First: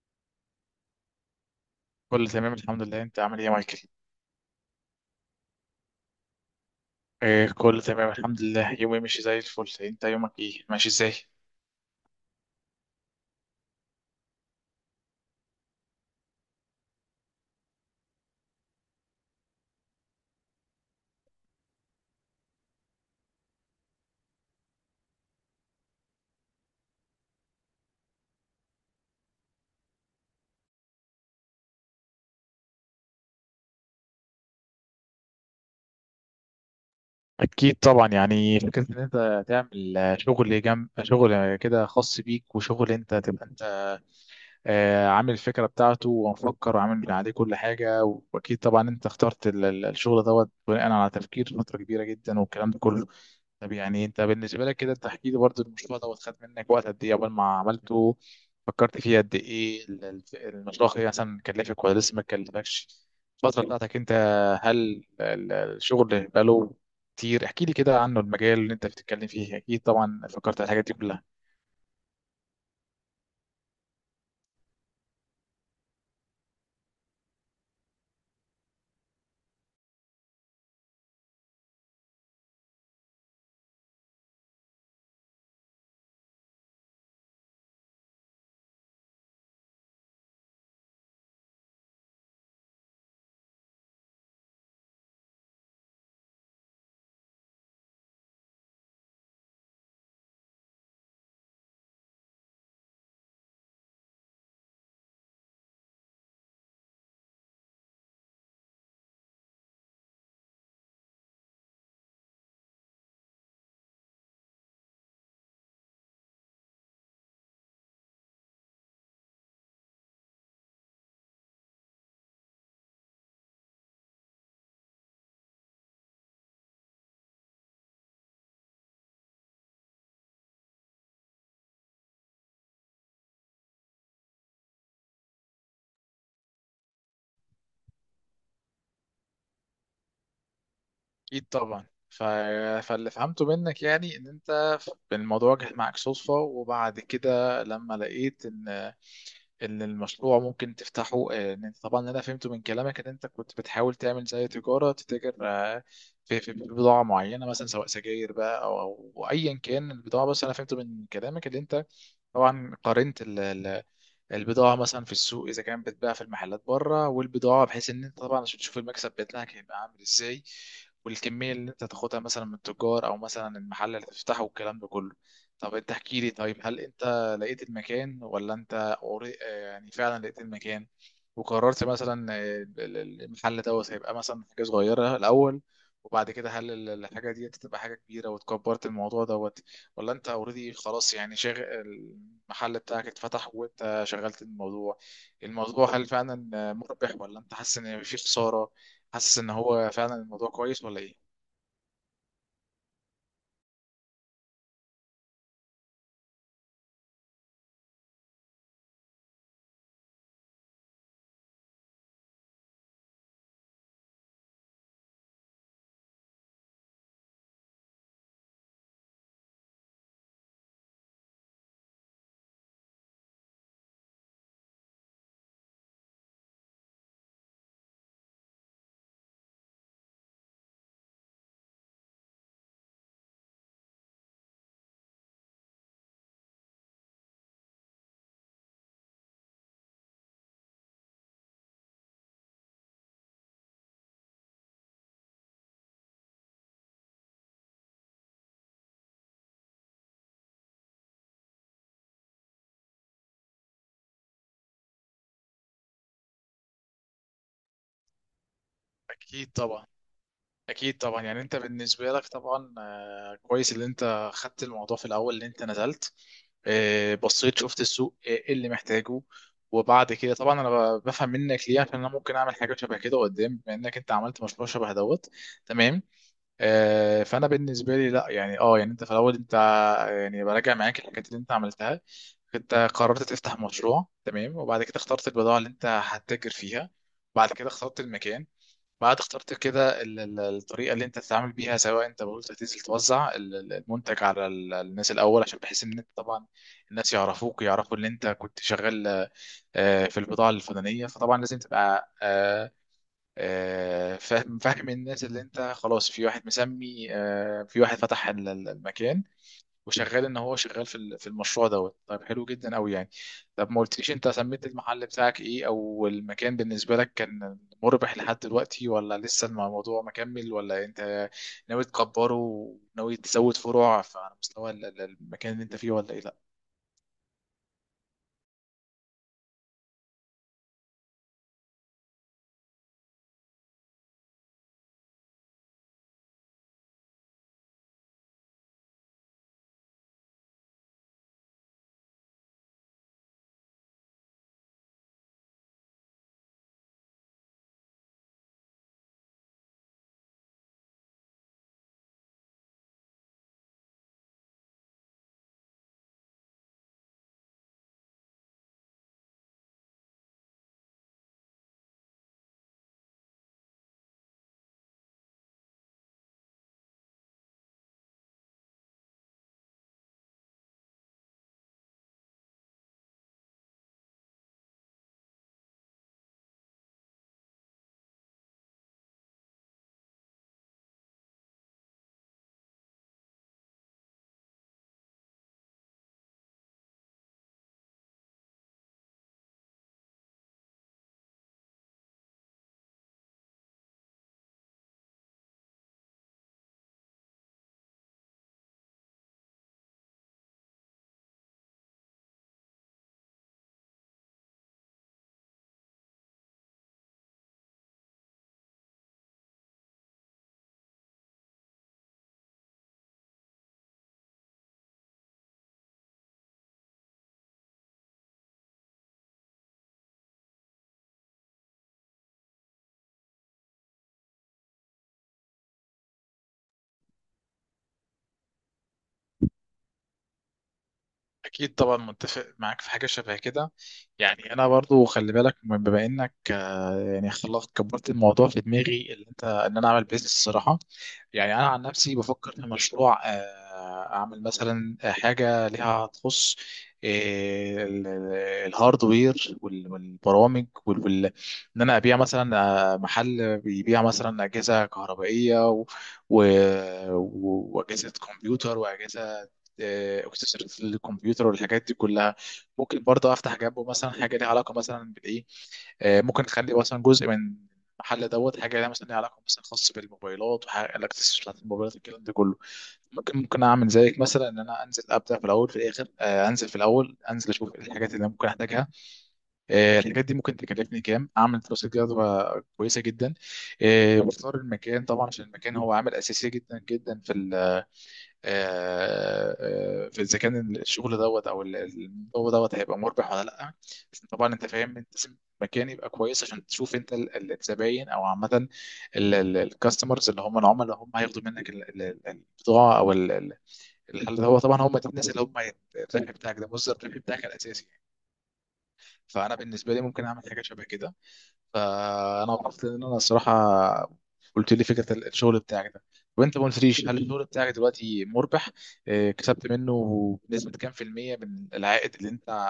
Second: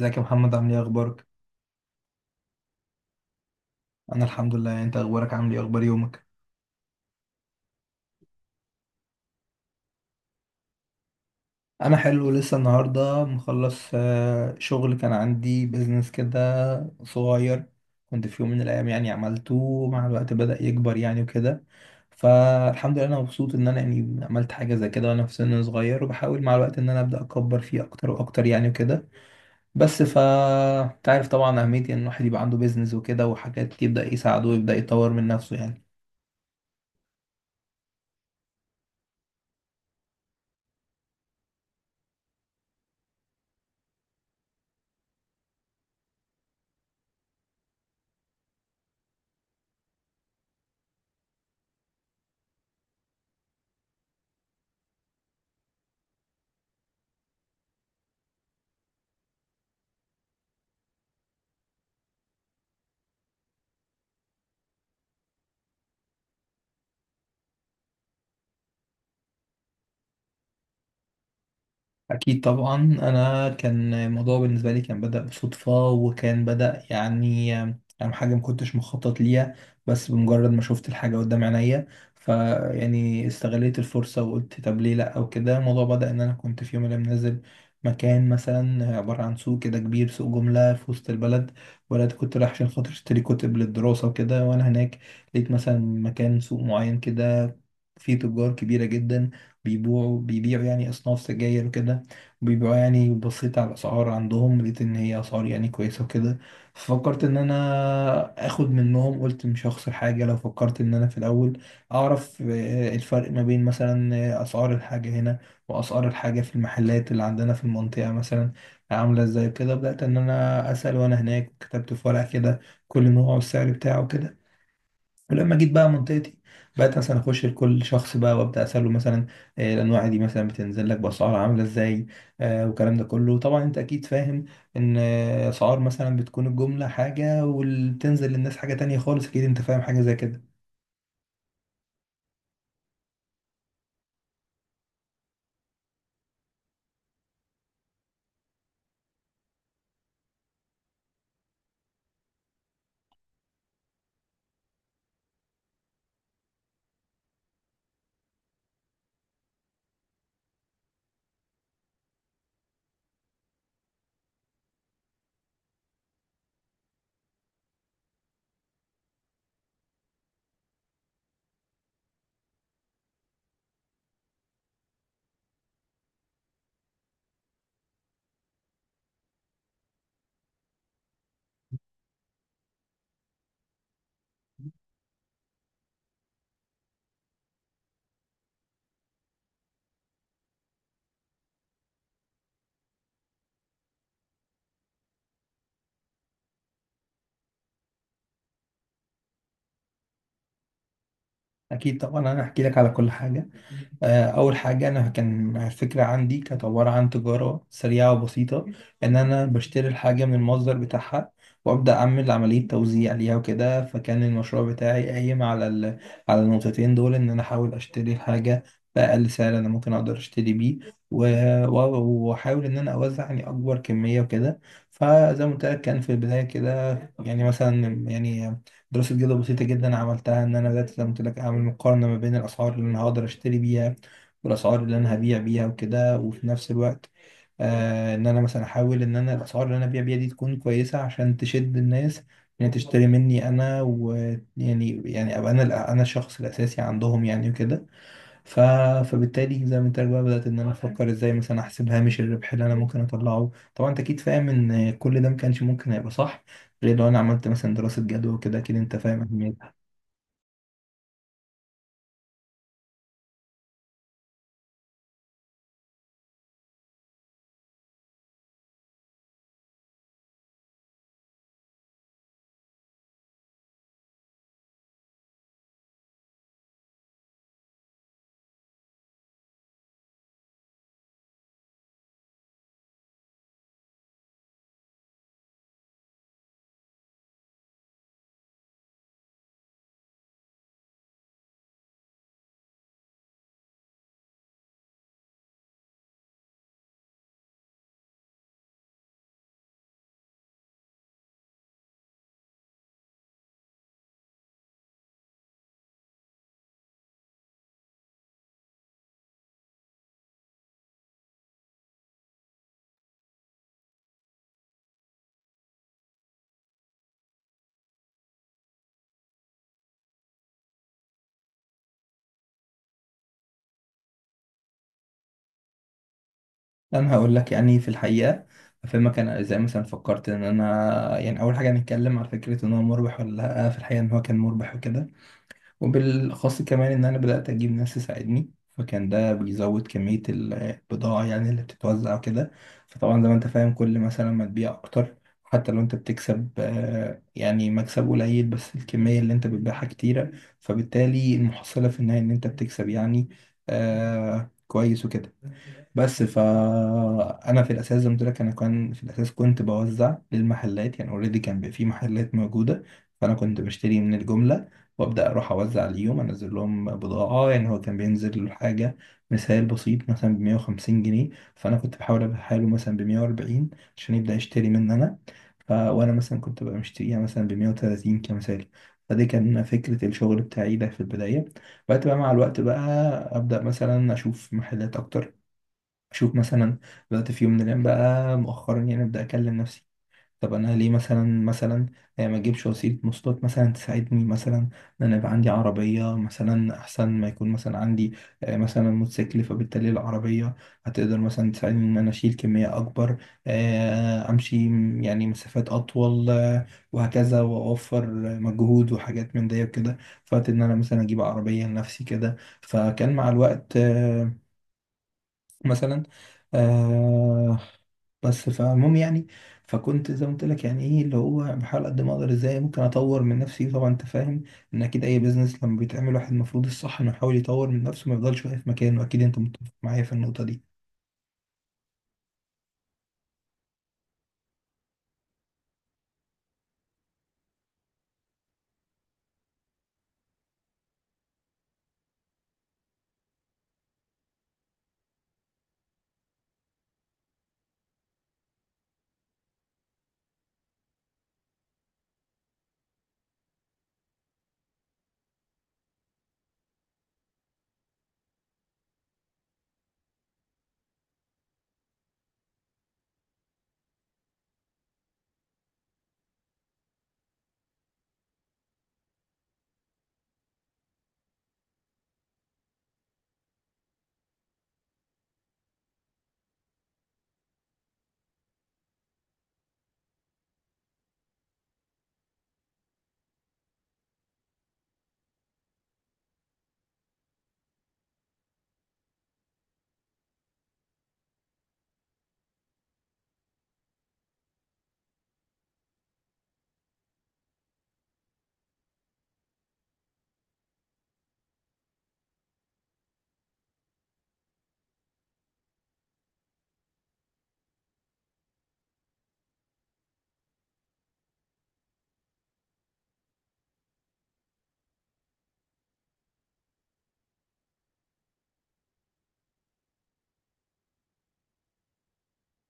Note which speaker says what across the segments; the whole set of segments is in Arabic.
Speaker 1: ازيك يا محمد؟ عامل ايه اخبارك؟
Speaker 2: كله تمام، الحمد لله. انت عامل ايه يا مايكل؟
Speaker 1: انا الحمد لله، يعني انت اخبارك؟ عامل ايه؟ اخبار يومك؟
Speaker 2: إيه كله تمام، الحمد لله. يومي ماشي زي الفل. انت يومك ايه، ماشي ازاي؟
Speaker 1: انا حلو، لسه النهارده مخلص شغل، كان عندي بيزنس كده صغير، كنت في يوم من الايام يعني عملته، مع الوقت بدأ يكبر يعني وكده. فالحمد لله انا مبسوط ان انا يعني عملت حاجه زي كده وانا في سن صغير، وبحاول مع الوقت ان انا ابدا اكبر فيه اكتر واكتر يعني وكده. بس ف تعرف طبعا اهميه ان الواحد يبقى عنده بيزنس وكده، وحاجات يبدا يساعده ويبدا يطور من نفسه يعني.
Speaker 2: اكيد طبعا، يعني فكره ان انت تعمل شغل جنب شغل، كده خاص بيك، وشغل انت تبقى انت عامل الفكره بتاعته ومفكر وعامل عليه كل حاجه. واكيد طبعا انت اخترت الشغل دوت بناء على تفكير فتره كبيره جدا والكلام ده كله. طب يعني انت بالنسبه لك كده، انت احكي لي برضه، المشروع ده خد منك وقت قد ايه قبل ما عملته؟ فكرت فيه قد ايه؟ المشروع ايه مثلا كلفك ولا لسه ما كلفكش؟ الفتره بتاعتك انت. هل الشغل بقاله كتير؟ احكي لي كده عنه، المجال اللي انت بتتكلم فيه اكيد طبعا فكرت على الحاجات دي كلها.
Speaker 1: أكيد طبعا. أنا كان الموضوع بالنسبة لي كان بدأ بصدفة، وكان بدأ يعني حاجة ما كنتش مخطط ليها، بس بمجرد ما شفت الحاجة قدام عينيا فيعني استغليت الفرصة وقلت طب ليه لأ وكده. الموضوع بدأ إن أنا كنت في يوم من الأيام نازل مكان مثلا عبارة عن سوق كده كبير، سوق جملة في وسط البلد، ولاد كنت رايح عشان خاطر أشتري كتب للدراسة وكده. وأنا هناك لقيت مثلا مكان سوق معين كده، فيه تجار كبيرة جدا بيبيعوا يعني أصناف سجاير وكده. بيبقى يعني بصيت على الأسعار عندهم، لقيت إن هي أسعار يعني كويسة وكده. ففكرت إن أنا آخد منهم، قلت مش هخسر حاجة لو فكرت إن أنا في الأول أعرف الفرق ما بين مثلا أسعار الحاجة هنا وأسعار الحاجة في المحلات اللي عندنا في المنطقة مثلا عاملة إزاي كده. بدأت إن أنا أسأل، وأنا هناك كتبت في ورقة كده كل نوع والسعر بتاعه كده. ولما جيت بقى منطقتي، بقيت مثلا اخش لكل شخص بقى وابدا اساله مثلا الانواع دي مثلا بتنزل لك باسعار عامله ازاي. والكلام ده كله طبعا انت اكيد فاهم ان اسعار مثلا بتكون الجمله حاجه، واللي بتنزل للناس حاجه تانية خالص. اكيد انت فاهم حاجه زي كده.
Speaker 2: اكيد طبعا. فاللي فهمته منك يعني ان انت الموضوع جه معاك صدفه، وبعد كده لما لقيت ان المشروع ممكن تفتحه، ان انت طبعا انا فهمته من كلامك ان انت كنت بتحاول تعمل زي تجاره تتاجر في بضاعه معينه مثلا، سواء سجاير بقى او ايا كان البضاعه، بس انا فهمته من كلامك ان انت طبعا قارنت البضاعة مثلا في السوق، إذا كانت بتتباع في المحلات بره، والبضاعة بحيث إن أنت طبعا عشان تشوف المكسب بتاعك هيبقى عامل إزاي. والكمية اللي أنت تاخدها مثلا من التجار أو مثلا المحل اللي تفتحه والكلام ده كله. طب أنت احكي لي، طيب هل أنت لقيت المكان ولا يعني فعلا لقيت المكان، وقررت مثلا المحل دوت هيبقى مثلا حاجة صغيرة الأول، وبعد كده هل الحاجة دي تبقى حاجة كبيرة وتكبرت الموضوع دوت؟ ولا انت اوريدي خلاص يعني شاغل، المحل بتاعك اتفتح وانت شغلت الموضوع، الموضوع هل فعلا مربح ولا انت حاسس ان في خسارة؟ حاسس ان هو فعلا الموضوع كويس ولا ايه؟
Speaker 1: اكيد طبعا انا هحكي لك على كل حاجه. أول حاجة، أنا كان فكرة عندي كانت عبارة عن تجارة سريعة وبسيطة، إن أنا بشتري الحاجة من المصدر بتاعها وأبدأ أعمل عملية توزيع ليها وكده. فكان المشروع بتاعي قايم على على النقطتين دول، إن أنا أحاول أشتري الحاجة بأقل سعر أنا ممكن أقدر أشتري بيه، و- و- وأحاول إن أنا أوزع يعني أكبر كمية وكده. فزي ما قلت لك، كان في البداية كده يعني مثلا يعني دراسة جدوى بسيطة جدا عملتها، إن أنا بدأت زي ما قلت لك أعمل مقارنة ما بين الأسعار اللي أنا هقدر أشتري بيها والأسعار اللي أنا هبيع بيها وكده. وفي نفس الوقت آه إن أنا مثلا أحاول إن أنا الأسعار اللي أنا هبيع بيها دي تكون كويسة عشان تشد الناس إنها تشتري مني أنا، ويعني يعني أبقى أنا الشخص الأساسي عندهم يعني وكده. ف... فبالتالي زي ما انت قايل بقى، بدأت ان انا افكر ازاي مثلا احسب هامش الربح اللي انا ممكن اطلعه. طبعا انت اكيد فاهم ان كل ده ما كانش ممكن هيبقى صح غير لو انا عملت مثلا دراسة جدوى وكده. اكيد انت فاهم
Speaker 2: اكيد
Speaker 1: اهميتها.
Speaker 2: طبعا اكيد طبعا. يعني انت بالنسبة لك طبعا كويس اللي انت خدت الموضوع في الاول، اللي انت نزلت، بصيت شفت السوق، ايه اللي محتاجه. وبعد كده طبعا انا بفهم منك ليه عشان انا ممكن اعمل حاجه شبه كده قدام، بما انك انت عملت مشروع شبه دوت. تمام. فانا بالنسبه لي لا يعني يعني انت في الاول انت، يعني براجع معاك الحاجات اللي انت عملتها. انت قررت تفتح مشروع، تمام. وبعد كده اخترت البضاعه اللي انت هتتاجر فيها. بعد كده اخترت المكان. بعد اخترت كده الطريقه اللي انت تتعامل بيها، سواء انت قلت هتنزل توزع المنتج على الناس الاول، عشان بحيث ان انت طبعا الناس يعرفوك، يعرفوا ان انت كنت شغال في البضاعه الفلانيه، فطبعا لازم تبقى فاهم فاهم الناس اللي انت خلاص، في واحد مسمي، في واحد فتح المكان وشغال ان هو شغال في المشروع دوت. طيب حلو جدا قوي يعني. طب ما قلتليش انت سميت المحل بتاعك ايه؟ او المكان بالنسبه لك كان مربح لحد دلوقتي ولا لسه الموضوع مكمل؟ ولا انت ناوي تكبره وناوي تزود فروع على مستوى المكان اللي انت فيه ولا ايه؟ لا،
Speaker 1: انا هقول لك يعني في الحقيقة افهمك انا ازاي مثلا فكرت ان انا يعني. اول حاجة هنتكلم على فكرة ان هو مربح ولا لا. في الحقيقة ان هو كان مربح وكده، وبالأخص كمان إن أنا بدأت أجيب ناس تساعدني، فكان ده بيزود كمية البضاعة يعني اللي بتتوزع وكده. فطبعا زي ما أنت فاهم، كل مثلا ما تبيع أكتر حتى لو أنت بتكسب يعني مكسب قليل، بس الكمية اللي أنت بتبيعها كتيرة، فبالتالي المحصلة في النهاية إن أنت بتكسب يعني كويس وكده. بس فانا في الاساس زي ما قلت لك، انا كان في الاساس كنت بوزع للمحلات يعني اوريدي، كان بيبقى في محلات موجوده، فانا كنت بشتري من الجمله وابدا اروح اوزع، اليوم انزل لهم بضاعه. يعني هو كان بينزل له حاجه، مثال بسيط مثلا ب 150 جنيه، فانا كنت بحاول ابيعها له مثلا ب 140 عشان يبدا يشتري مني انا. وانا مثلا كنت ببقى مشتريها مثلا ب 130 كمثال. فدي كان فكرة الشغل بتاعي ده في البداية. بعد بقى مع الوقت بقى أبدأ مثلا أشوف محلات أكتر، اشوف مثلا. بدات في يوم من الايام بقى مؤخرا يعني ابدا اكلم نفسي، طب انا ليه مثلا ما اجيبش وسيله مواصلات مثلا تساعدني، مثلا ان انا يبقى عندي عربيه مثلا احسن، ما يكون مثلا عندي مثلا موتوسيكل. فبالتالي العربيه هتقدر مثلا تساعدني ان انا اشيل كميه اكبر، امشي يعني مسافات اطول، وهكذا، واوفر مجهود وحاجات من دي وكده. فقلت ان انا مثلا اجيب عربيه لنفسي كده. فكان مع الوقت مثلا آه بس فالمهم يعني. فكنت زي ما قلت لك يعني ايه اللي هو بحاول قد ما اقدر ازاي ممكن اطور من نفسي. طبعا انت فاهم ان اكيد اي بيزنس لما بيتعمل، واحد المفروض الصح انه يحاول يطور من نفسه ما يفضلش واقف مكانه. اكيد انت متفق معايا في النقطة دي.
Speaker 2: اكيد طبعا، متفق معاك في حاجه شبه كده. يعني انا برضو خلي بالك، بما انك يعني خلصت كبرت الموضوع في دماغي اللي انت ان انا اعمل بيزنس الصراحه. يعني انا عن نفسي بفكر في مشروع، اعمل مثلا حاجه ليها تخص آه، ال- ال- الهاردوير والبرامج ان انا ابيع مثلا، محل بيبيع مثلا اجهزه كهربائيه و... واجهزه كمبيوتر واجهزه اكسسوارات الكمبيوتر والحاجات دي كلها. ممكن برضه افتح جنبه مثلا حاجه ليها علاقه مثلا بالايه، ممكن نخلي مثلا جزء من المحل دوت حاجه لها مثلا، ليها علاقه مثلا خاص بالموبايلات وحاجه الاكسسوارز بتاعت الموبايلات، الكلام ده كله. ممكن اعمل زيك مثلا ان انا انزل ابدا في الاول في الاخر، انزل في الاول انزل اشوف إيه الحاجات اللي أنا ممكن احتاجها. الحاجات دي ممكن تكلفني كام، اعمل دراسه جدوى كويسه جدا، واختار المكان طبعا. عشان المكان هو عامل اساسي جدا جدا في آه، اذا كان الشغل دوت او الموضوع دوت هيبقى مربح ولا لا. طبعا انت فاهم انت لازم مكان يبقى كويس عشان تشوف انت الزباين، او عامه الكاستمرز اللي هم العملاء، هم هياخدوا منك البضاعه او اللي هو طبعا هم دول الناس اللي هم الربح بتاعك ده، مصدر الربح بتاعك الاساسي يعني. فانا بالنسبه لي ممكن اعمل حاجه شبه كده. فانا وقفت، ان انا الصراحه قلت لي فكره الشغل بتاعك ده، وانت ما قلتليش هل الشغل بتاعك دلوقتي مربح، كسبت منه بنسبه كام في الميه من العائد اللي انت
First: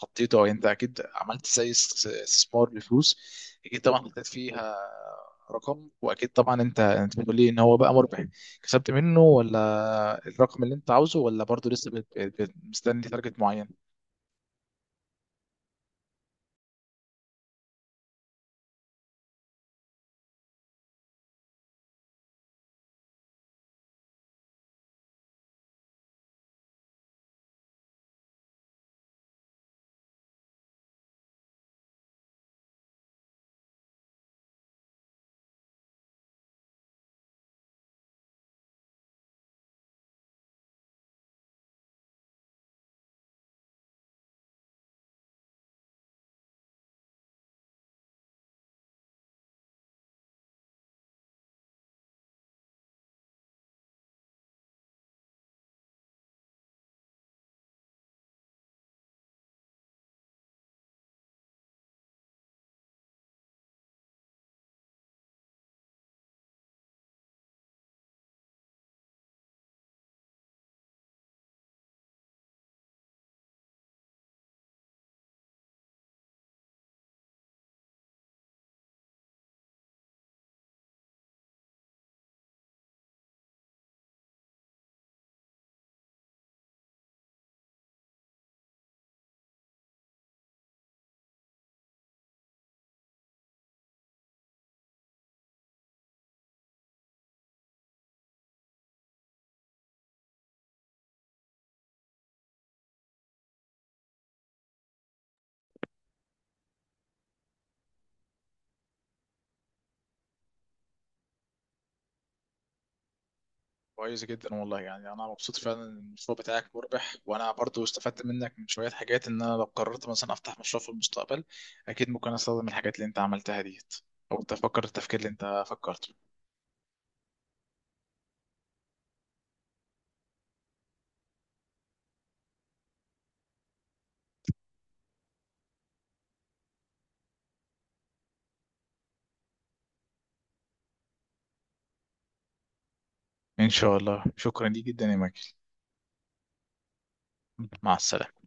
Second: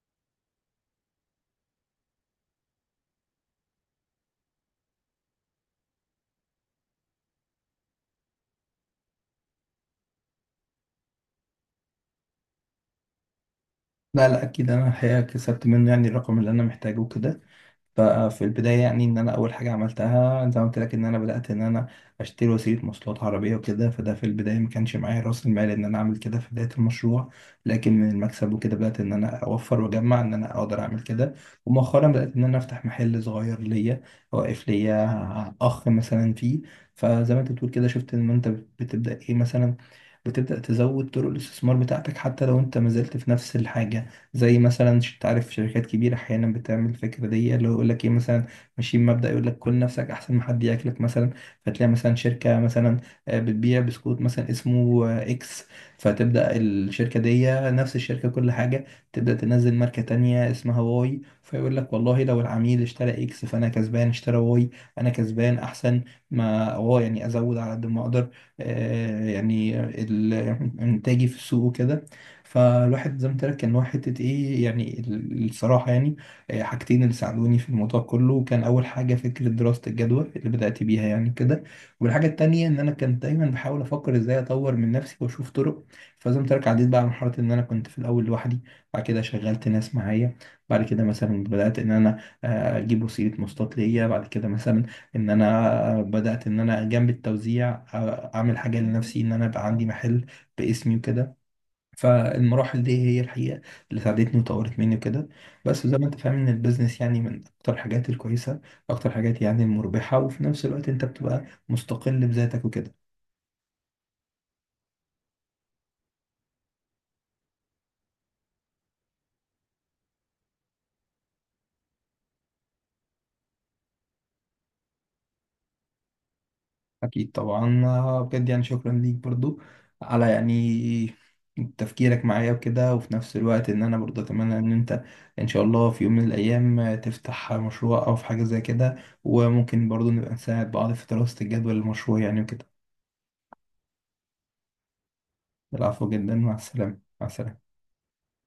Speaker 2: حطيته، او انت اكيد عملت زي استثمار لفلوس. اكيد طبعا حطيت فيها رقم، واكيد طبعا انت بتقول لي ان هو بقى مربح، كسبت منه ولا الرقم اللي انت عاوزه، ولا برضه لسه مستني تارجت معين.
Speaker 1: لا لا، اكيد انا الحقيقة كسبت منه يعني الرقم اللي انا محتاجه وكده. ففي البداية يعني إن أنا أول حاجة عملتها زي ما قلت لك، إن أنا بدأت إن أنا أشتري وسيلة مواصلات، عربية وكده. فده في البداية ما كانش معايا رأس المال إن أنا أعمل كده في بداية المشروع، لكن من المكسب وكده بدأت إن أنا أوفر وأجمع إن أنا أقدر أعمل كده. ومؤخرا بدأت إن أنا أفتح محل صغير ليا، واقف ليا أخ مثلا فيه. فزي ما أنت بتقول كده، شفت إن أنت بتبدأ إيه مثلا، بتبدأ تزود طرق الاستثمار بتاعتك حتى لو أنت ما زلت في نفس الحاجة. زي مثلا تعرف شركات كبيرة أحيانا بتعمل الفكرة دي، اللي هو يقول لك إيه مثلا، ماشيين مبدأ يقول لك كل نفسك أحسن ما حد ياكلك مثلا. فتلاقي مثلا شركة مثلا بتبيع بسكوت مثلا اسمه إكس، فتبدأ الشركة دي نفس الشركة كل حاجة تبدأ تنزل ماركة تانية اسمها واي. فيقول لك والله لو العميل اشترى إكس فأنا كسبان، اشترى واي أنا كسبان. أحسن ما هو يعني أزود على قد ما أقدر يعني إنتاجي في السوق وكده. فالواحد زي ما قلت لك ان هو حته ايه يعني الصراحه يعني حاجتين اللي ساعدوني في الموضوع كله. كان اول حاجه فكره دراسه الجدوى اللي بدات بيها يعني كده، والحاجه التانيه ان انا كنت دايما بحاول افكر ازاي اطور من نفسي واشوف طرق. فزي ما قلت لك عديت بقى على مرحله ان انا كنت في الاول لوحدي، بعد كده شغلت ناس معايا، بعد كده مثلا بدات ان انا اجيب وسيله مواصلات ليا، بعد كده مثلا ان انا بدات ان انا جنب التوزيع اعمل حاجه لنفسي ان انا بقى عندي محل باسمي وكده. فالمراحل دي هي الحقيقة اللي ساعدتني وطورت مني وكده. بس زي ما انت فاهم، ان البيزنس يعني من اكتر الحاجات الكويسة، اكتر الحاجات يعني المربحة، وفي نفس الوقت انت بتبقى مستقل بذاتك وكده.
Speaker 2: كويس جدا والله، يعني انا مبسوط فعلا ان المشروع بتاعك مربح، وانا برضو استفدت منك من شويه حاجات ان انا لو قررت مثلا افتح مشروع في المستقبل، اكيد ممكن استخدم الحاجات اللي انت عملتها ديت، او تفكر التفكير اللي انت فكرته.
Speaker 1: اكيد طبعا بجد يعني شكرا ليك برضو على يعني تفكيرك معايا وكده. وفي نفس الوقت ان انا برضو اتمنى ان انت ان شاء الله في يوم من الايام تفتح مشروع او في حاجة زي كده، وممكن برضو نبقى نساعد بعض في دراسة الجدول المشروع يعني وكده.
Speaker 2: ان شاء الله. شكرا ليك جدا يا ماجد.
Speaker 1: العفو جدا، مع السلامة، مع السلامة.
Speaker 2: مع السلامه.